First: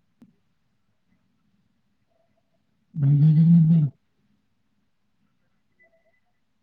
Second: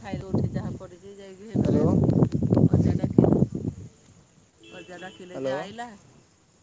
ଖାଇକି ଉଠିକି ଯାହା ପଡ଼ିଛି ଯାଇକି [unintelligible] ଅଜା ଡାକିଲେ ଯେମତୀ ଆଇଲା।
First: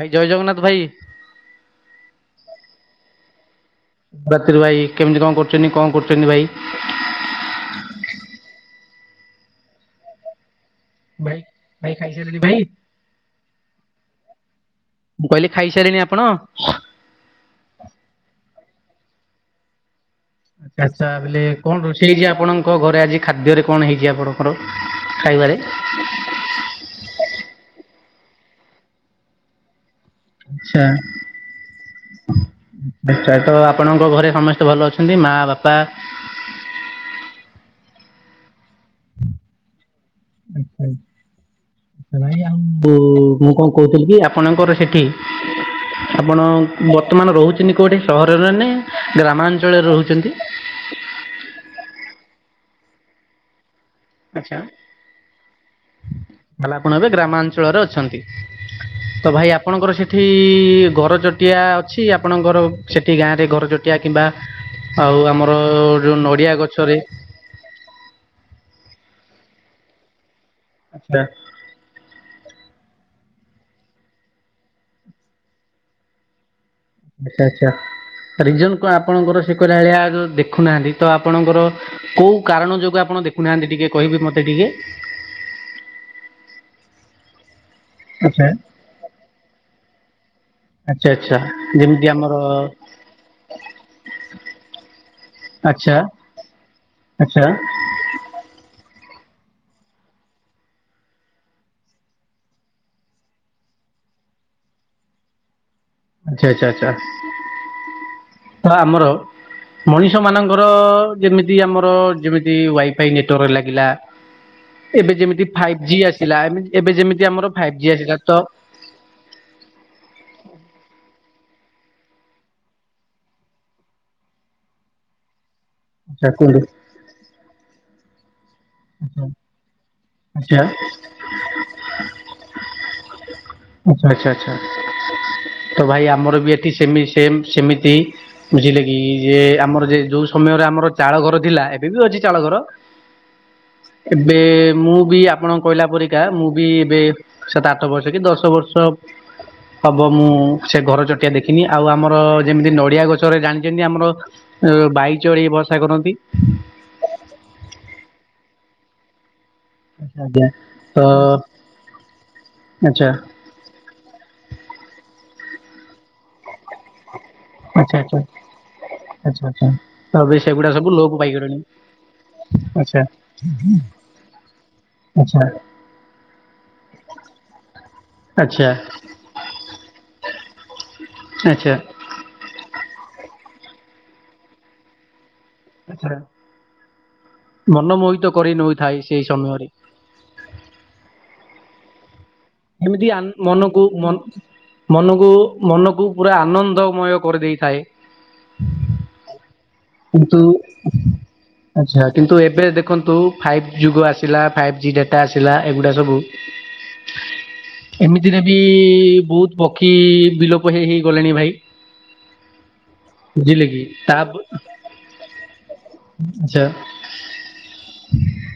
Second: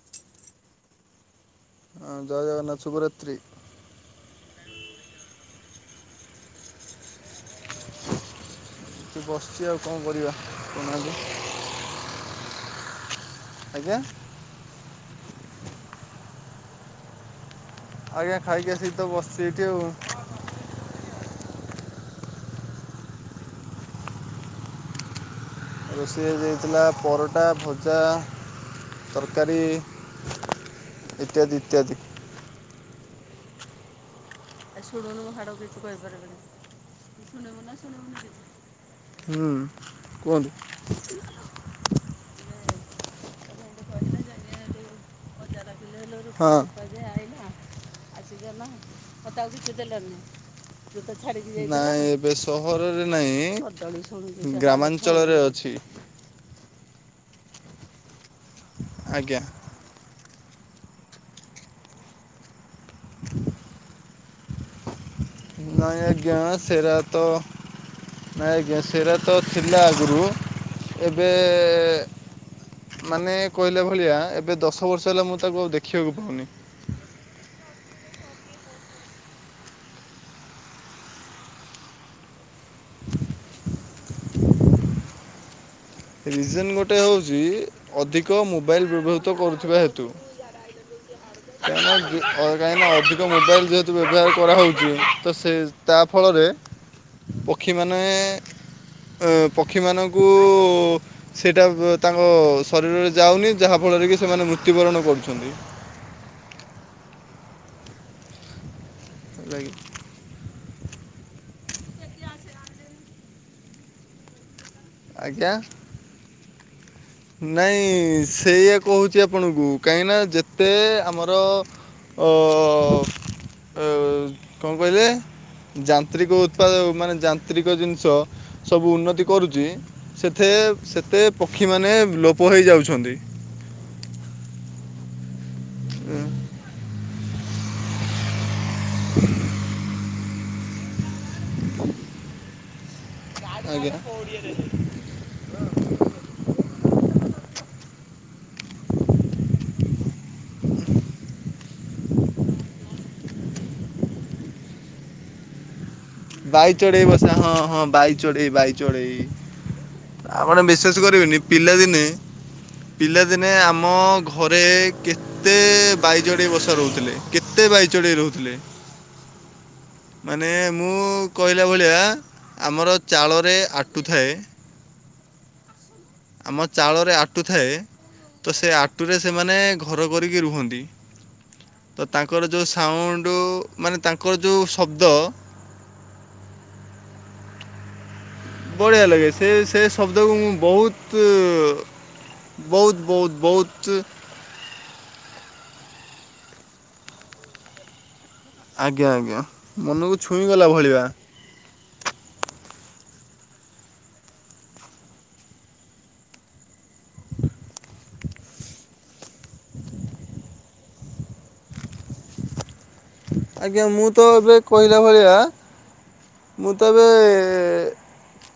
ଭାଇ ଜୟ ଜଗନ୍ନାଥ ଭାଇ। ହଁ ଜୟ ଜଗନ୍ନାଥ ଶୁଭରାତ୍ରୀ। ରାତ୍ରି ଭାଇ କେମିତି କଣ କରୁଛନ୍ତି କଣ କରୁଛନ୍ତି ଭାଇ। ଏଠି ବସିଛି ଆଉ କଣ କରିବା। କହୁନାହାନ୍ତି ଭାଇ ଭାଇ ଖାଇ ସାଇଲେଣି ଭାଇ। ଆଜ୍ଞା। ମୁଁ କହିଲି ଖାଇ ସାଇଲେଣି ଆପଣ। ଆଜ୍ଞା ଖାଇକି ଆସିକି ତ ବସିଛି ଏଇଠି ଆଉ। ଆଚ୍ଛା ଆଛା ବେଲେ କଣ ରୋଷେଇ ହେଇଛି ଆପଣଙ୍କ ଘରେ ଆଜି ଖାଦ୍ୟରେ କଣ ହେଇଛି ଆପଣଙ୍କର। ଖାଇବାରେ। ରୋଷେଇ ଆଜି ହେଇଥିଲା ପରଟା ଭଜା ତରକାରୀ। ଆଚ୍ଛା ଇତ୍ୟାଦି ଇତ୍ୟାଦି। ଆଚ୍ଛା ତ ଆପଣଙ୍କ ଘରେ ସମସ୍ତେ ଭଲ ଅଛନ୍ତି ଶୁଣୁନୁ ମା ହେଡା କୁ ବାପା କିଛି କହିପାରିବୁନି ଶୁଣିବୁ ନା ଶୁଣିବୁନି କିଛି ହୁଁ ଆଚ୍ଛା କୁହନ୍ତୁ? ଭାଇ ଆଉ ମୁଁ କଣ କହୁଥିଲି କି ଆପଣଙ୍କର ସେଠି ଆପଣ ବର୍ତ୍ତମାନ ରହୁଛନ୍ତି କୋଉଠି? ସହରରେ ନା ଗ୍ରାମାଞ୍ଚଳରେ ରହୁଛନ୍ତି? ନାଇଁ ବେଶ ସହରରେ ନାଇଁ ଆଚ୍ଛା ଗ୍ରାମାଞ୍ଚଳରେ ଅଛି। ତାହେଲେ ଆପଣ ଏବେ ଗ୍ରାମାଞ୍ଚଳରେ ଅଛନ୍ତି ତ ଆଜ୍ଞା ଭାଇ ଆପଣଙ୍କର ସେଠି ଏଠି ଘରଚଟିଆ ଅଛି ଆପଣଙ୍କର ସେଠି ଗାଁ ରେ ଘରଚଟିଆ କିମ୍ବା ଆଉ ଆମ ନାଇଁ ଆଜ୍ଞା ସେରା ତ ନାଇଁ ଆଜ୍ଞା ସେ ସେଇରା ତ ଥିଲା ଆଗରୁ ଆଚ୍ଛା ଏବେ ମାନେ କହିଲା ଭଳିଆ ଏବେ ଦଶ ବର୍ଷ ହେଲା ମୁଁ ତାକୁ ଆଉ ଦେଖିବାକୁ ପାଉନି। ଆଚ୍ଛା ଆଚ୍ଛା। ରିଜନ କଣ ଆପଣଙ୍କର ସେ କହିଲା ଭଳିଆ ଦେଖୁନାହାନ୍ତି ତ ଆପଣଙ୍କର କୋଉ କାରଣ ଯୋଗୁଁ ଆପଣ ପଣ ଦେଖୁନାହାନ୍ତି ଟିକେ କହିବେ ମତେ ଟିକେ। ରିଜନ୍ ଗୋଟେ ହେଉଛି ଅଧିକ ଆଚ୍ଛା ମୋବାଇଲ୍ ବ୍ୟବହୃତ କରୁଥିବା ହେତୁ। ଆଚ୍ଛା ଆଚ୍ଛା। ଯେମିତି କାହିଁକିନା ଆମର କାହିଁକିନା ଅଧିକ ମୋବାଇଲ ଯେହେତୁ ବ୍ୟବହାର କରାହେଉଛି ତ ସେ ଆଚ୍ଛା ତା ଫଳରେ ଆଚ୍ଛା ପକ୍ଷୀମାନେ ଆ ପକ୍ଷୀମାନଙ୍କୁ ସେଇଟା ବୁ ତାଙ୍କ ଶରୀରରେ ଯାଉନି ଯାହା ଫଳରେ କି ସେମାନେ ମୃତ୍ୟୁବରଣ କରୁଛନ୍ତି। ଆଚ୍ଛା ଆଚ୍ଛା ଆଚ୍ଛା ଆମର ହେଲା କି? ମଣିଷ ମାନଙ୍କ ମର ଯେମିତି ଆମର ଯେମିତି ୱାଇଫାଇ ନେଟୱାର୍କ ଲାଗିଲା। ଏବେ ଯେମିତି ଆଜ୍ଞା ଫାଇଭ୍ ଜି ଆସିଲା ଏମତି ନାଇଁ ସେଇୟା କହୁଛି ଆପଣଙ୍କୁ କାହିଁକି ନା ଯେତେ ଆମ ତ ଅ କଣ କହିଲେ? ଆଚ୍ଛା ଯାନ୍ତ୍ରିକ କୁହନ୍ତୁ ଉତ୍ପାଦ ମାନେ ଯାନ୍ତ୍ରିକ ଜିନିଷ ସବୁ ଉନ୍ନତି କରୁଛି ଆଚ୍ଛା ସେଥିରେ ସେତେ ପକ୍ଷୀମାନେ ଲୋପ ହେଇ ଯାଉଛନ୍ତି। ଆଚ୍ଛା ଆଚ୍ଛା ଆଚ୍ଛା ତ ଭାଇ ଆମର ବି ଏଠି ସେମି ସେମ୍ ସେମିତି ବୁଝିଲେ କି ଯେ ଆମର ଯେ ଯୋଉ ସମୟରେ ଆମର ଚାଳ ଘର ଥିଲା ଏବେ ବି ଅଛି ଚାଳ ଘର ଆ କହିଲେ ଏବେ [unintelligible] ମୁଁ ବି ଆପଣଙ୍କ କହିଲା ପରିକା ମୁଁ ବି ଏବେ ସାତ ଆଠ ବର୍ଷ କି ଦଶ ବର୍ଷ ହବ ମୁଁ ସେ ଘର ଚଟିଆ ଦେଖିନି ଆଉ ଆମର ଯେମିତି ନଡ଼ିଆ ଗଛରେ ଜାଣିଛନ୍ତି ଆମର ବାଇଚଢ଼େଇ ବ ବସା କରନ୍ତି ବାଇ ଚଢ଼େଇ ବସା ହଁ ହଁ ବାଇ ଚଢ଼େଇ ବାଇ ଚଢ଼େଇ। ଆଜ୍ଞା ଆପଣ ବିଶ୍ୱାସ ତ କରିବେନି ପିଲାଦିନେ ଆଚ୍ଛା ପିଲାଦିନେ ଆମ ଘରେ କେତେ ବାଇଚଢ଼େଇ ବସା ରହୁଥିଲେ। କେତେ ବାଇ ଆଚ୍ଛା ଚଢ଼େଇ ଆଚ୍ଛା ରହୁଥିଲେ ଆଚ୍ଛା ଆଚ୍ଛା। ତ ଏବେ ମାନେ ସେଗୁଡା ସବୁ ମୁଁ ଲୋପ ପାଇଗଲେଣି। କହିଲା ଭଳିଆ ଆମର ଆଚ୍ଛା। ଚାଳରେ ଆଟୁଥାଏ। ଆଚ୍ଛା। ଆମ ଚାଳରେ ଆଟୁ ଥାଏ। ତ ଆଚ୍ଛା ସେ ଆଟୁରେ ସେମାନେ ଘର କରିକି ରୁହନ୍ତି। ଆଚ୍ଛା ତ ତାଙ୍କର ଯୋଉ ସାଉଣ୍ଡ ମାନେ ତାଙ୍କର ଯୋଉ ଶବ୍ଦ ଆଚ୍ଛା ମନମୋହିତ କରି ନେଉଥାଏ ବଢ଼ିଆ ସେଇ ଲାଗେ ସେ ସମୟରେ ସେ ଶବ୍ଦକୁ ମୁଁ ବହୁତ ବହୁତ ଏମିତି ଆନ ବହୁତ ବହୁତ ମନକୁ ମ ମନକୁ ମନକୁ ପୁରା ଆନନ୍ଦମୟ କରିଦେଇଥାଏ। ଆଜ୍ଞା ଆଜ୍ଞା ମନକୁ କିନ୍ତୁ ଛୁଇଁ ଗଲା ଭଳିଆ। ଆଚ୍ଛା କିନ୍ତୁ ଏବେ ଦେଖନ୍ତୁ ଫାଇଭ ଯୁଗ ଆସିଲା ଫାଇଭ ଜି ଡାଟା ଆସିଲା ଏଗୁଡ଼ା ସବୁ ଏମିତିରେ ବି ବହୁତ ପକ୍ଷୀ ବିଲୋପ ହେଇ ହେଇ ଗଲେଣି ଭାଇ। ବୁଝିଲେ କି ଆଜ୍ଞା ମୁଁ ତା ତ ଏବେ ଆଚ୍ଛା କହିଲା ଭଳିଆ ମୁଁ ତ ଏବେ-ଏ-ଏ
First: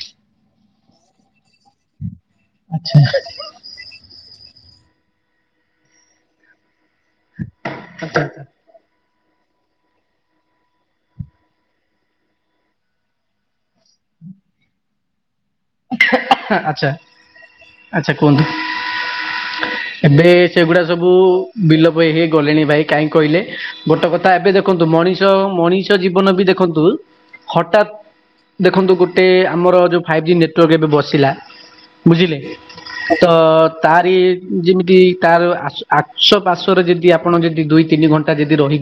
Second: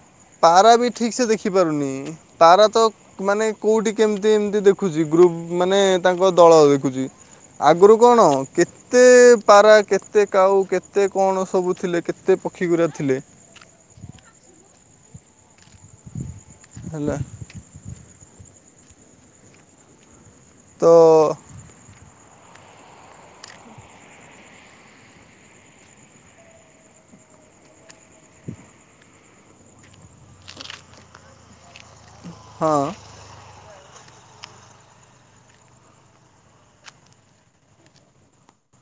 ପାରା ବି ଠିକ୍ ସେ ଦେଖିପାରୁନି। ପାରା ତ ଆଚ୍ଛା ମାନେ କେଉଁଠି କେମିତି ଦେଖୁଛି ଗ୍ରୁପ ମାନେ ତାଙ୍କ ଦଳ ଦେଖୁଛି ଆଗରୁ ଆଚ୍ଛା ଆଚ୍ଛା କଣ କେତେ-ଏ-ଏ ପାରା କେତେ କାଉ କେତେ କଣ ସବୁ ଥିଲେ କେତେ ପକ୍ଷୀଗୁରା ଥିଲେ। ହୁଁ ଆଛା ହେଲା ଆଛା କୁହନ୍ତୁ, ଏବେ-ଏ-ଏ ସେଗୁଡା ତ ସବୁ-ଉ-ଉ ବିଲୋପ ହେ ଗଲେଣି ଭାଇ କାହିଁ କହିଲେ ଗୋଟେ କଥା ଏବେ ଦେଖନ୍ତୁ ମଣିଷ ମଣିଷ ଜୀବନ ବି ଦେଖନ୍ତୁ ହଠାତ୍ ଦେଖନ୍ତୁ ଗୋଟେ ଆମର ଯୋଉ ଫାଇଭ୍ ଜି ନେ ଟୱାର୍କ ଏବେ ବସିଲା ବୁଝିଲେ ହଁ ତ-ଅ-ଅ ତାରି ଯେମିତି ତାର ଆଶ ଆଶ୍ୱପାଶ୍ଵରେ ଯଦି ଆପଣ ଯଦି ଦୁଇ ତିନି ଘଣ୍ଟା ଯଦି ରହିି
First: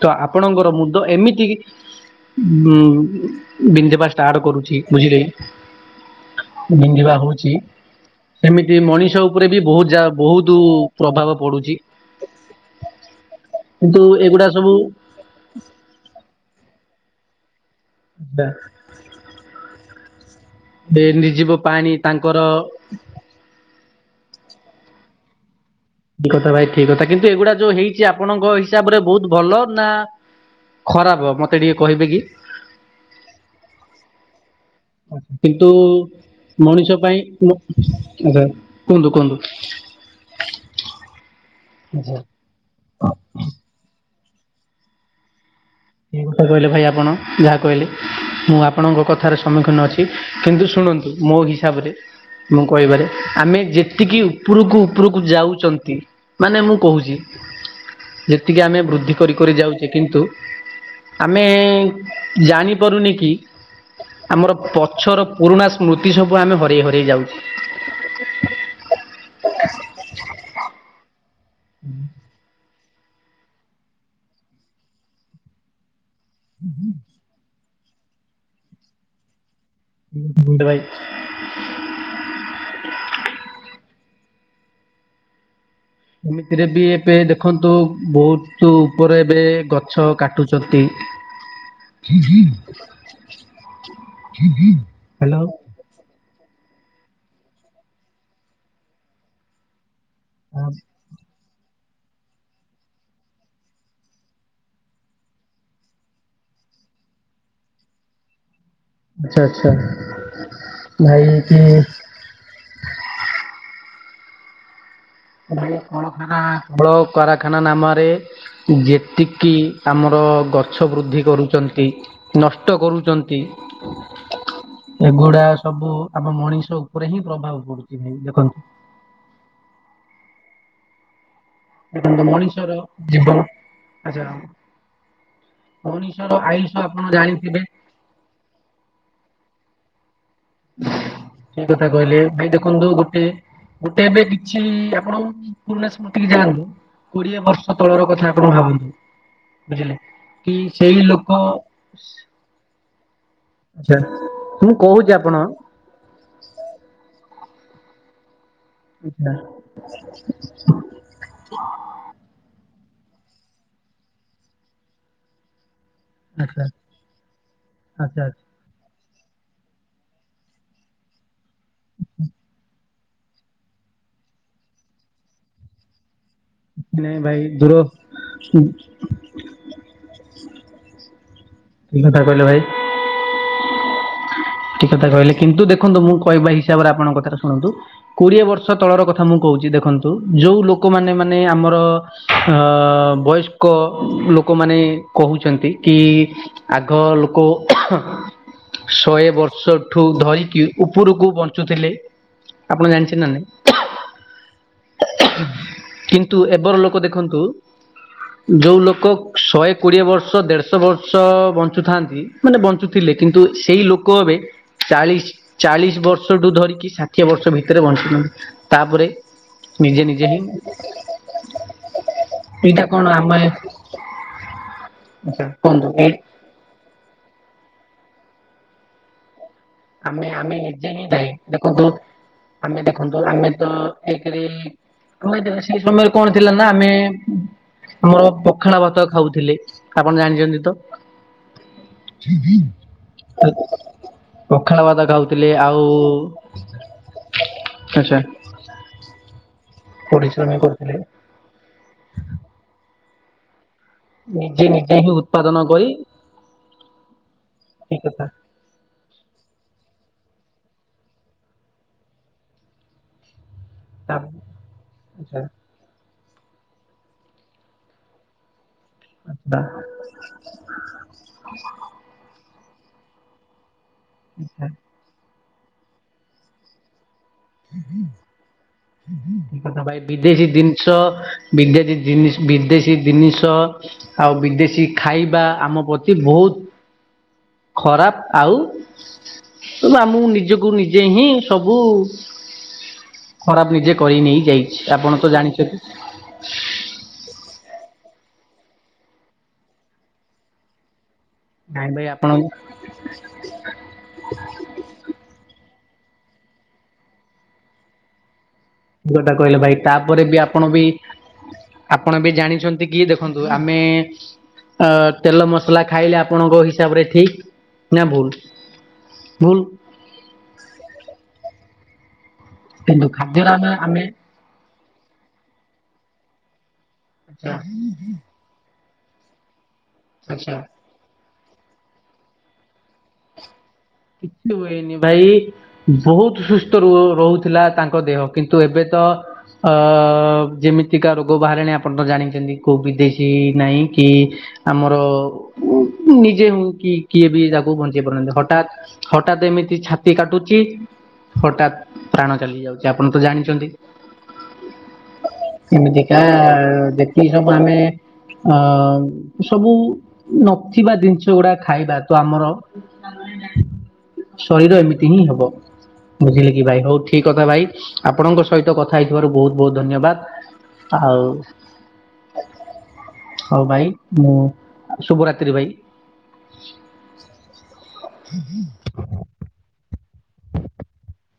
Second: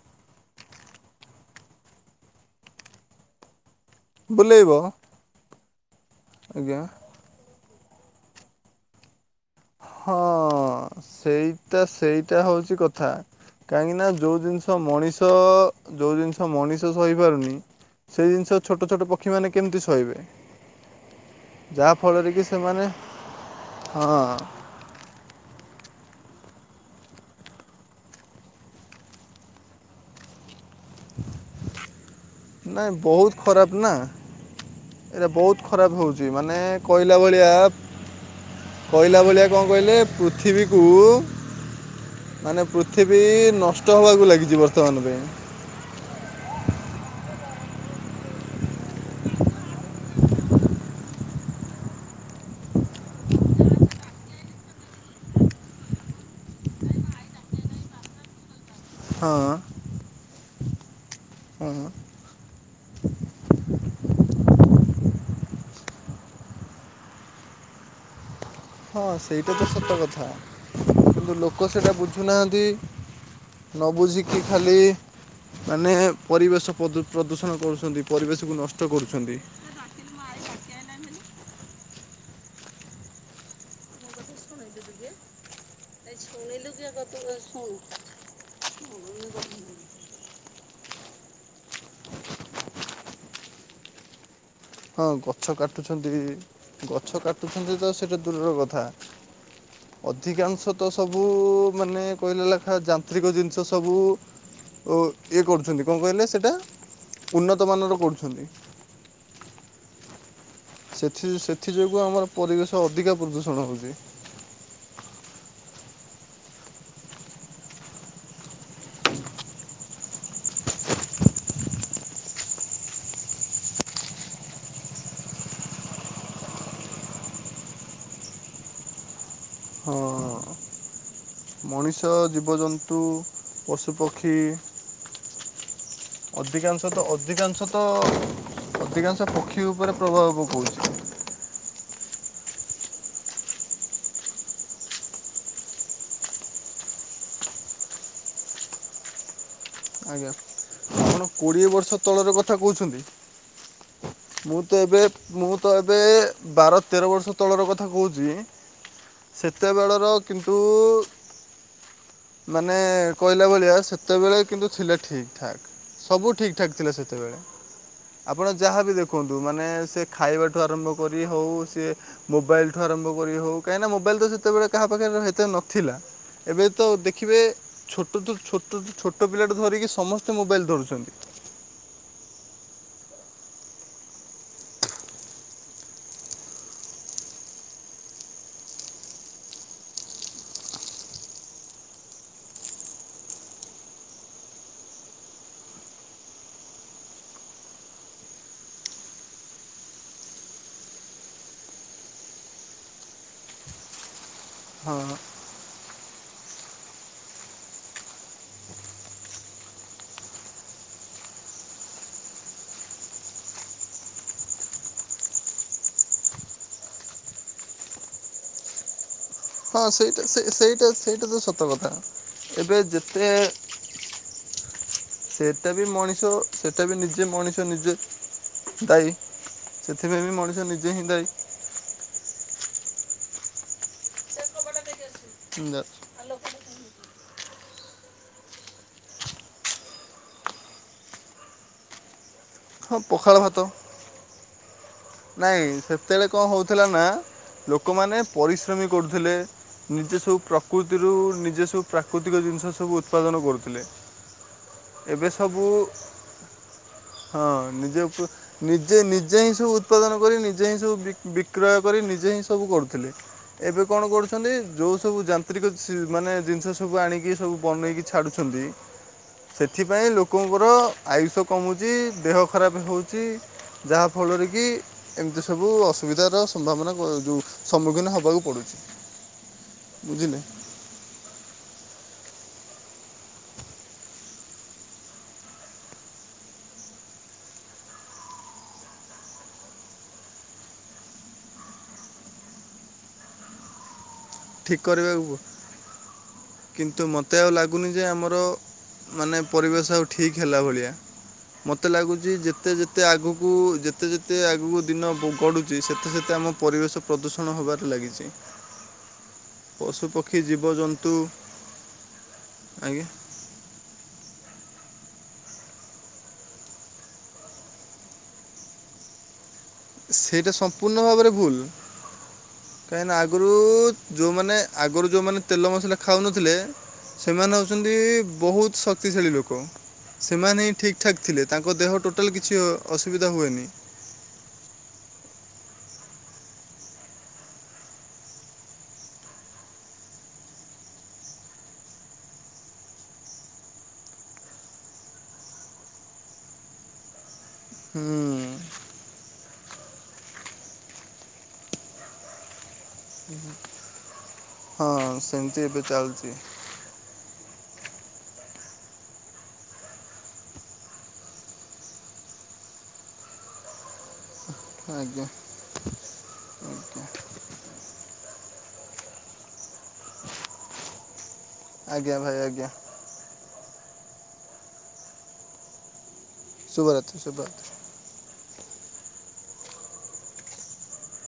ତ ଆପଣଙ୍କର ମୁଣ୍ଡ ଏମିତି ଉ-ଉ-ଉ ବିନ୍ଧବା ଷ୍ଟାର୍ଟ କରୁଛି ବୁଲେଇବ ବୁଝିଲେ। ଆଜ୍ଞା ବିନ୍ଧିବା ହଉଛି ସେମିତି ମଣିଷ ଉପ ପୂଜା ବହୁତୁ-ଉ-ଉ ହଁ ସେଇଟା ସେଇଟା ହଉଛି କଥା। କାହିଁକି କିନ୍ତୁ ନା ଯୋଉ ଏଗୁଡା ସବୁ ଜିନିଷ ମଣିଷ-ଅ-ଅ-ଅ ଯୋଉ ଜିନିଷ ମଣିଷ ସହି ପାରୁନି ସେଇ ଜିନିଷ ଏ ଛୋଟ ଛୋଟ ପକ୍ଷୀ ମାନେ କେମିତି ସହିବେ। ନିର୍ଜୀବ ପାଣି ଯାହା ଫଳରେ ତାଙ୍କର କି ସେମାନେ ହଁ। ଠି କଥା ଭାଇ ଠିକ କଥା କିନ୍ତୁ ଏଇଗୁଡା ଯୋଉ ହେଇଛି ଆପଣଙ୍କ ହିସାବ ରେ ବହୁତ ଭଲ ନା ଖରାପ ମତେ ଟିକେ କହିବେ କି। ନାଇଁ ବହୁତ ଖରାପ ନା ଏଇଟା ବହୁତ କିନ୍ତୁ ଖରାପ ହଉଛି ମାନେ ମଣିଷ କହିଲା ପାଇଁ ଭଳିଆ ଆଚ୍ଛା କୁହନ୍ତୁ କହିଲା କୁହନ୍ତୁ ଭଳିଆ କଣ କହିଲେ ପୃଥିବୀକୁ ଆଚ୍ଛା ମାନେ ପୃଥିବୀ-ଇ-ଇ ନଷ୍ଟ ହବାକୁ ଲାଗିଛି ବର୍ତ୍ତମାନ ପାଇଁ। ସେଇ କଥା କହିଲେ ଭାଇ ଆପଣ ଯାହା କହିଲେ। ମୁଁ ଆପଣଙ୍କ କଥାରେ ସମ୍ମୁଖୀନ ଅଛି। କିନ୍ତୁ ଶୁଣନ୍ତୁ ମୋ ହିସାବରେ ମୁଁ କହିବାରେ ଆମେ ଯେତିକି ଉପରକୁ ଉପରକୁ ଯାଉଛନ୍ତି ମାନେ ମୁଁ କହୁଛି ଯେତିକି ଆମେ ବୃଦ୍ଧି କରି ହଁ କରି ଯାଉଛେ କିନ୍ତୁ ହଁ ଆମେ-ଏ-ଏ-ଏ ଜାଣିପାରୁନି କି ଆମର ପଛର ପୁରୁଣା ସ୍ମୃତି ସବୁ ଆମେ ହରେଇ ହରେଇ ଯାଉଛି। ହଁ ସେଇଟା ତ ସତ କଥା କିନ୍ତୁ ଲୋକ ସେଇଟା ବୁଝୁ ନାହାଁନ୍ତି। ନ ବୁଝିକି ଖାଲି ମାନେ ପରିବେଶ ପ୍ରଦୂ ପ୍ରଦୂଷଣ କରୁ ସେମିତି ପରିବେଶକୁ ନଷ୍ଟ କରୁଛନ୍ତି। [unintelligible] ଭାଇ ଏମିତିରେ ବି ଏବେ ଦେଖନ୍ତୁ ବହୁତ ଉପରେ ଏବେ ଗଛ କାଟୁଛନ୍ତି। ହ ହୁଁ ହଁ ଗଛ କାଟୁଛନ୍ତି। ଗଛ କାଟୁଛନ୍ତି ତ ସେଇଟା ଦୂରର କଥା। ଅଧିକାଂଶ ତ ସବୁ-ଉ-ଉ-ଉ ମାନେ କହିଲା ଲେଖା ଯାନ୍ତ୍ରିକ ଜିନିଷ ସବୁ ଓ ଇଏ କରୁଛନ୍ତି କଣ କହିଲେ ସେଇଟା ଉନ୍ନତ ବାନର କରୁଛନ୍ତି। ଆଛା ଆଚ୍ଛା। ଭାଇ ସେଥି କି ସେଥି ଯୋଗୁଁ ଆମର ପରିବେଶ ଅଧିକା ପ୍ରଦୂଷଣ ହଉଛି। କଳଖାନା କଳ କାରଖାନା ନାମରେ ଯେତିକି ଆମର ଗଛ ବୃଦ୍ଧି କରୁଛନ୍ତି, ନଷ୍ଟ କରୁଛନ୍ତି। ଏଗୁଡା ସବୁ ଆମ ମଣିଷ ଉପରେ ହିଁ ପ୍ରଭାବ ପଡୁଛି ଦେଖନ୍ତୁ। ହଁ। ମଣିଷ, ଦେଖନ୍ତୁ ମଣିଷର ଜୀବଜନ୍ତୁ, ଜୀବନ ପଶୁପକ୍ଷୀ। ଆଚ୍ଛା ମଣିଷର ଆୟୁଷ ଅଧିକାଂଶ ତ ଆପଣ ଜାଣିଥିବେ ଅଧିକାଂଶ ତ ଅଧିକାଂଶ ପକ୍ଷୀ ଉପରେ ପ୍ରଭାବ ପୁଛି ସେ କହିଲେ ଭାଇ ଦେଖନ୍ତୁ ଗୋଟେ ଗୋଟେ ଏବେ କିଛି ଆପଣ ପୁରୁଣା ସ୍ମୁତିକୁ ଯାଆନ୍ତୁ କୋଡିଏ ବର୍ଷ ତଳର କଥା ଆପଣ ଭାବନ୍ତୁ ବୁଝିଲେ ଆଜ୍ଞା। କି ସେଇ ଆପଣ ଲୋକ କୋଡ଼ିଏ ବର୍ଷ ତଳର କଥା କହୁଛନ୍ତି ଆଚ୍ଛା ମୁଁ ତ ଏବେ କହୁଛି ଆପଣ ମୁଁ ତ ଏବେ ବାର ତେର ବର୍ଷ ତଳର କଥା କହୁଛି ଆଚ୍ଛା ସେତେବେଳର କିନ୍ତୁ ମାନେ କହିଲା ଭଳିଆ ସେତେବେଳେ କିନ୍ତୁ ଥିଲେ ଠିକ୍ ଠାକ୍ ସବୁ ଆଚ୍ଛା ଠିକଠାକ୍ ଥିଲା ସେତେବେଳେ ଆଚ୍ଛା ଆପଣ ଆଚ୍ଛା ଯାହାବି ଦେଖୁ ୁହନ୍ତୁ ମାନେ ସେ ଖାଇବାଠୁ ଆରମ୍ଭ କରି ହଉ ସି ମୋବାଇଲଠୁ ଆରମ୍ଭ ହଉ କାହିଁକି ନା ମୋବାଇଲ ତ ଯେତେବେଳେ କାହା ପାଖରେ ସେତେ ନଥିଲା ଏବେ ତ ନାଇଁ ଭାଇ ଦେଖିବେ ଦୂର ଛୋଟ ଛୋଟ ଠିକ ଛୋଟ ପିଲାଟା ଧରିକି ସମସ୍ତେ ମୋବାଇଲ୍ ଧରୁଛନ୍ତି କଥା କହିଲ ଭାଇ [inaudible] ିକ କଥା କହିଲେ କିନ୍ତୁ ଦେଖନ୍ତୁ ମୁଁ କହିବା ହିସାବରେ ଆପଣଙ୍କ କଥାଟ ଶୁଣନ୍ତୁ କୋଡିଏ ବର୍ଷ ତଳର କଥା ମୁଁ କହୁ ଦେଖନ୍ତୁ ଯୋଉ ଲୋକମାନେ ମାନେ ଆମର ବୟସ୍କ ଲୋକ ଲୋକ ମାନେ କହୁଛନ୍ତି କି ଆଗ ଲୋକ ଶହେ ବର୍ଷ ସେଠୁ ଧରିକି ଉପରକୁ ବଞ୍ଚୁଥିଲେ ଆପଣ ଜାଣିଛନ୍ତି ନ ନାଇଁ ହଁ କିନ୍ତୁ ଏବର ଲୋକ ଦେଖନ୍ତୁ ଯୋଉ ଲୋକ ଶହେ କୋଡିଏ ବର୍ଷ ଦେଢଶହ ବର୍ଷ ବଞ୍ଚୁଥାନ୍ତି ମାନେ ବଞ୍ଚୁଥିଲେି କିନ୍ତୁ ସେଇ ଲୋକେ ଏବେ ଚାଳିଶ ଚାଳିଶ ବର୍ଷଠୁ ଧରିକି ଷାଠିଏ ବର୍ଷ ଭିତରେ ବଞ୍ଚିଛନ୍ତି ତାପରେ ହଁ ନିଜେ ସେଇଟା ନିଜେ ହିଁ ସେ ସେଇଟା ସେଇଟା ତ ସତ କଥା ଏବେ ଏଇଟା କଣ ଯେତେ ଆମେ ସେଟା ବି କୁହନ୍ତୁ ଏଇ ମଣିଷ ସେଟା ବି ନିଜେ ମଣିଷ ନିଜେ ଦାୟୀ ସେଥିପାଇଁ ଆମେ ବି ଆମେ ମଣିଷ ନିଜେ ହିଁ ଥାଏ ଦେଖନ୍ତୁ ଆମେ ଦେଖନ୍ତୁ ଆମେ ତ ଏଇରି ଆମେ ସେଇ ଦାୟୀ ସମୟରେ କଣ ଥିଲା ନା ଆମେ ଆମର ପଖାଳ ଭାତ ଖାଉଥିଲେ ଆପଣ ଜାଣିଛନ୍ତି ତ [inaudible] ହଁ ପଖାଳ ଭାତ ଭାତ ଖାଉଥିଲେ ନାଇଁ ଆଉ ସେତେବେଳେ କଣ ହେଉଥିଲା ନା ଆଚ୍ଛା ଲୋକମାନେ ପରିଶ୍ରମୀ କରୁଥିଲେ ନିଜେ ସବୁ ପରିଶ୍ରମ କରୁଥିଲେ ପ୍ରକୃତିରୁ ନିଜେ ସବୁ ପ୍ରାକୃତିକ ଜିନିଷ ସବୁ ଉତ୍ପାଦନ କରୁଥିଲେ ନିଜେ ନିଜେ ହି ଏବେ ସବୁ ଉତ୍ପାଦନ କରି ହଁ ଠିକ ନିଜେ କଥା ନିଜେ ନିଜେ ହିଁ ସବୁ ଉତ୍ପାଦନ କରି ନିଜେ ହିଁ ସବୁ ବିକ୍ରୟ କରି ନିଜେ ହିଁ ସବୁ କରୁଥିଲେ ଏବେ କଣ ତା ଆଚ୍ଛା କରୁଛନ୍ତି ଯଉ ସବୁ ଯାନ୍ତ୍ରିକ ମାନେ ଜିନିଷ ସବୁ ଆଣିକି ସବୁ ବନେଇକି ଛାଡ଼ୁଛନ୍ତି ଆଚ୍ଛା ସେଥିପାଇ ଲୋକଙ୍କର ଆୟୁଷ କମୁଛି ଦେହ ଖରାପ ହେଉଛି ଯାହାଫଳରେ କି ଆଚ୍ଛା ଏମିତି ସବୁ ଅସୁବିଧାର ସମ୍ଭାବନା ଯେଉଁ ସମ୍ମୁଖୀନ ହେବାକୁ ପଡ଼ୁଛି କଥା ଭାଇ ବୁଝିଲେ ବିଦେଶୀ ଜିନିଷ ବିଦେଶୀ ଜି ବିଦେଶୀ ଜିନିଷ ଆଉ ବିଦେଶୀ ଖାଇବା ଆମ ପ୍ରତି ବହୁତ ଖରାପ ଆଉ ଆମକୁ ନିଜକୁ ନିଜେ ହିଁ ସବୁ ଖରାପ ନିଜେ କରି ନେଇ ଠିକ୍ ଯାଇଛି ଆପଣ ତ କରିବାକୁ ଜାଣି ମତେ ଆଉ ଲାଗୁନି ଯେ ଆମର ମାନେ ପରିବେଶ ଆଉ ଠିକ୍ ହେଲା ଭଳିଆ ମତେ ନାଇଁ ଭାଇ ଆପଣ ଲାଗୁଛି ଠିକ ଯେତେ ଯେତେ ଆଗକୁ ଯେତେ ଯେତେ ଆଗକୁ ଦିନ ଗଢୁଛି ସେତେ ସେତେ ଆମ ପରିବେଶ ପ୍ରଦୂଷଣ ହେବାରେ ଲାଗିଛି ଟା କହିଲେ ଭାଇ ତାପରେ ବି ପଶୁପକ୍ଷୀ ଆପଣ ବି ଜୀବଜନ୍ତୁ ଆପଣ ବି ଜାଣିଛନ୍ତି କି ଆଜ୍ଞା ଦେଖନ୍ତୁ ଆମେ ଅ ତେଲ ମସଲା ଖାଇଲେ ଆପଣଙ୍କ ହିସାବରେ ଠିକ ନା ଭୁଲ ଭୁଲ ସେଇଟା ସମ୍ପୂର୍ଣ୍ଣ ଭାବରେ ଭୁଲ। କିନ୍ତୁ କାହିଁକିନା ଆଗରୁ ଖାଦ୍ୟରେ ଆମେ ଆମେ ଯୋଉମାନେ ଆଗରୁ ଯେଉଁମାନେ ତେଲ ମସଲା ଖାଉନଥିଲେ ଆଚ୍ଛା ସେମାନେ ହେଉଛନ୍ତି ବହୁତ ଶ ଶକ୍ତିଶାଳୀ ଲୋକ ଆଚ୍ଛା। ସେମାନେ ହିଁ ଠିକ ଠାକ୍ ଥିଲେ ତାଙ୍କ ଦେହ ଟୋଟାଲ କିଛି ଅ ଅସୁବିଧା ହୁଏନି। କିଛି ହୁଏନି ଭାଇ ବହୁତ ସୁସ୍ଥ ର ରହୁଥିଲା ତାଙ୍କ ଦେହ କିନ୍ତୁ ଏବେ ତ ଅ ଯେମିତିକା ରୋଗ ବାହଣି ଆପଣ ତ ଜାଣିଛନ୍ତି କୋଉ ବିଦେଶୀ ନାହିଁ କି ଆମର ଉ ନିଜେ ହ କି କିଏ ବି ତାକୁ ବଞ୍ଚେଇ ହୁଁ ପାରୁନାହାନ୍ତି। ହଠାତ୍ ହଠାତ୍ ଏମିତି ଛାତି କାଟୁଛି। ହଠାତ୍ ପ୍ରାଣ ଚାଲି ଯାଉଛି ଆପଣ ତ ଜାଣିଛନ୍ତି। ହଁ ସେମିତି ଏବେ ଏମିତିକା ଚାଲିଛି। ଯେତିକି ସବୁ ଆମେ ଅ ସବୁ ନଥିବା ଜିନିଷ ଗୁଡା ଖାଇବା ତ ଆମର। [inaudible] ଶରୀର ଏମିତି ହିଁ ଆଜ୍ଞା ହବ ବୁଝିଲେ କି ଭାଇ ହଉ ଆଜ୍ଞା ଠିକ କଥା ଭାଇ ଆପଣଙ୍କ ସ ସହିତ କଥା ହେଇଥିବାରୁ ବହୁତ ବହୁତ ଧନ୍ୟବାଦ। ଆଉ ଆଜ୍ଞା ଭାଇ ଆଜ୍ଞା। ହଉ ଭାଇ ମୁଁ ଶୁଭରାତ୍ରି ଭାଇ। ଶୁଭରାତି ଶୁଭରାତି।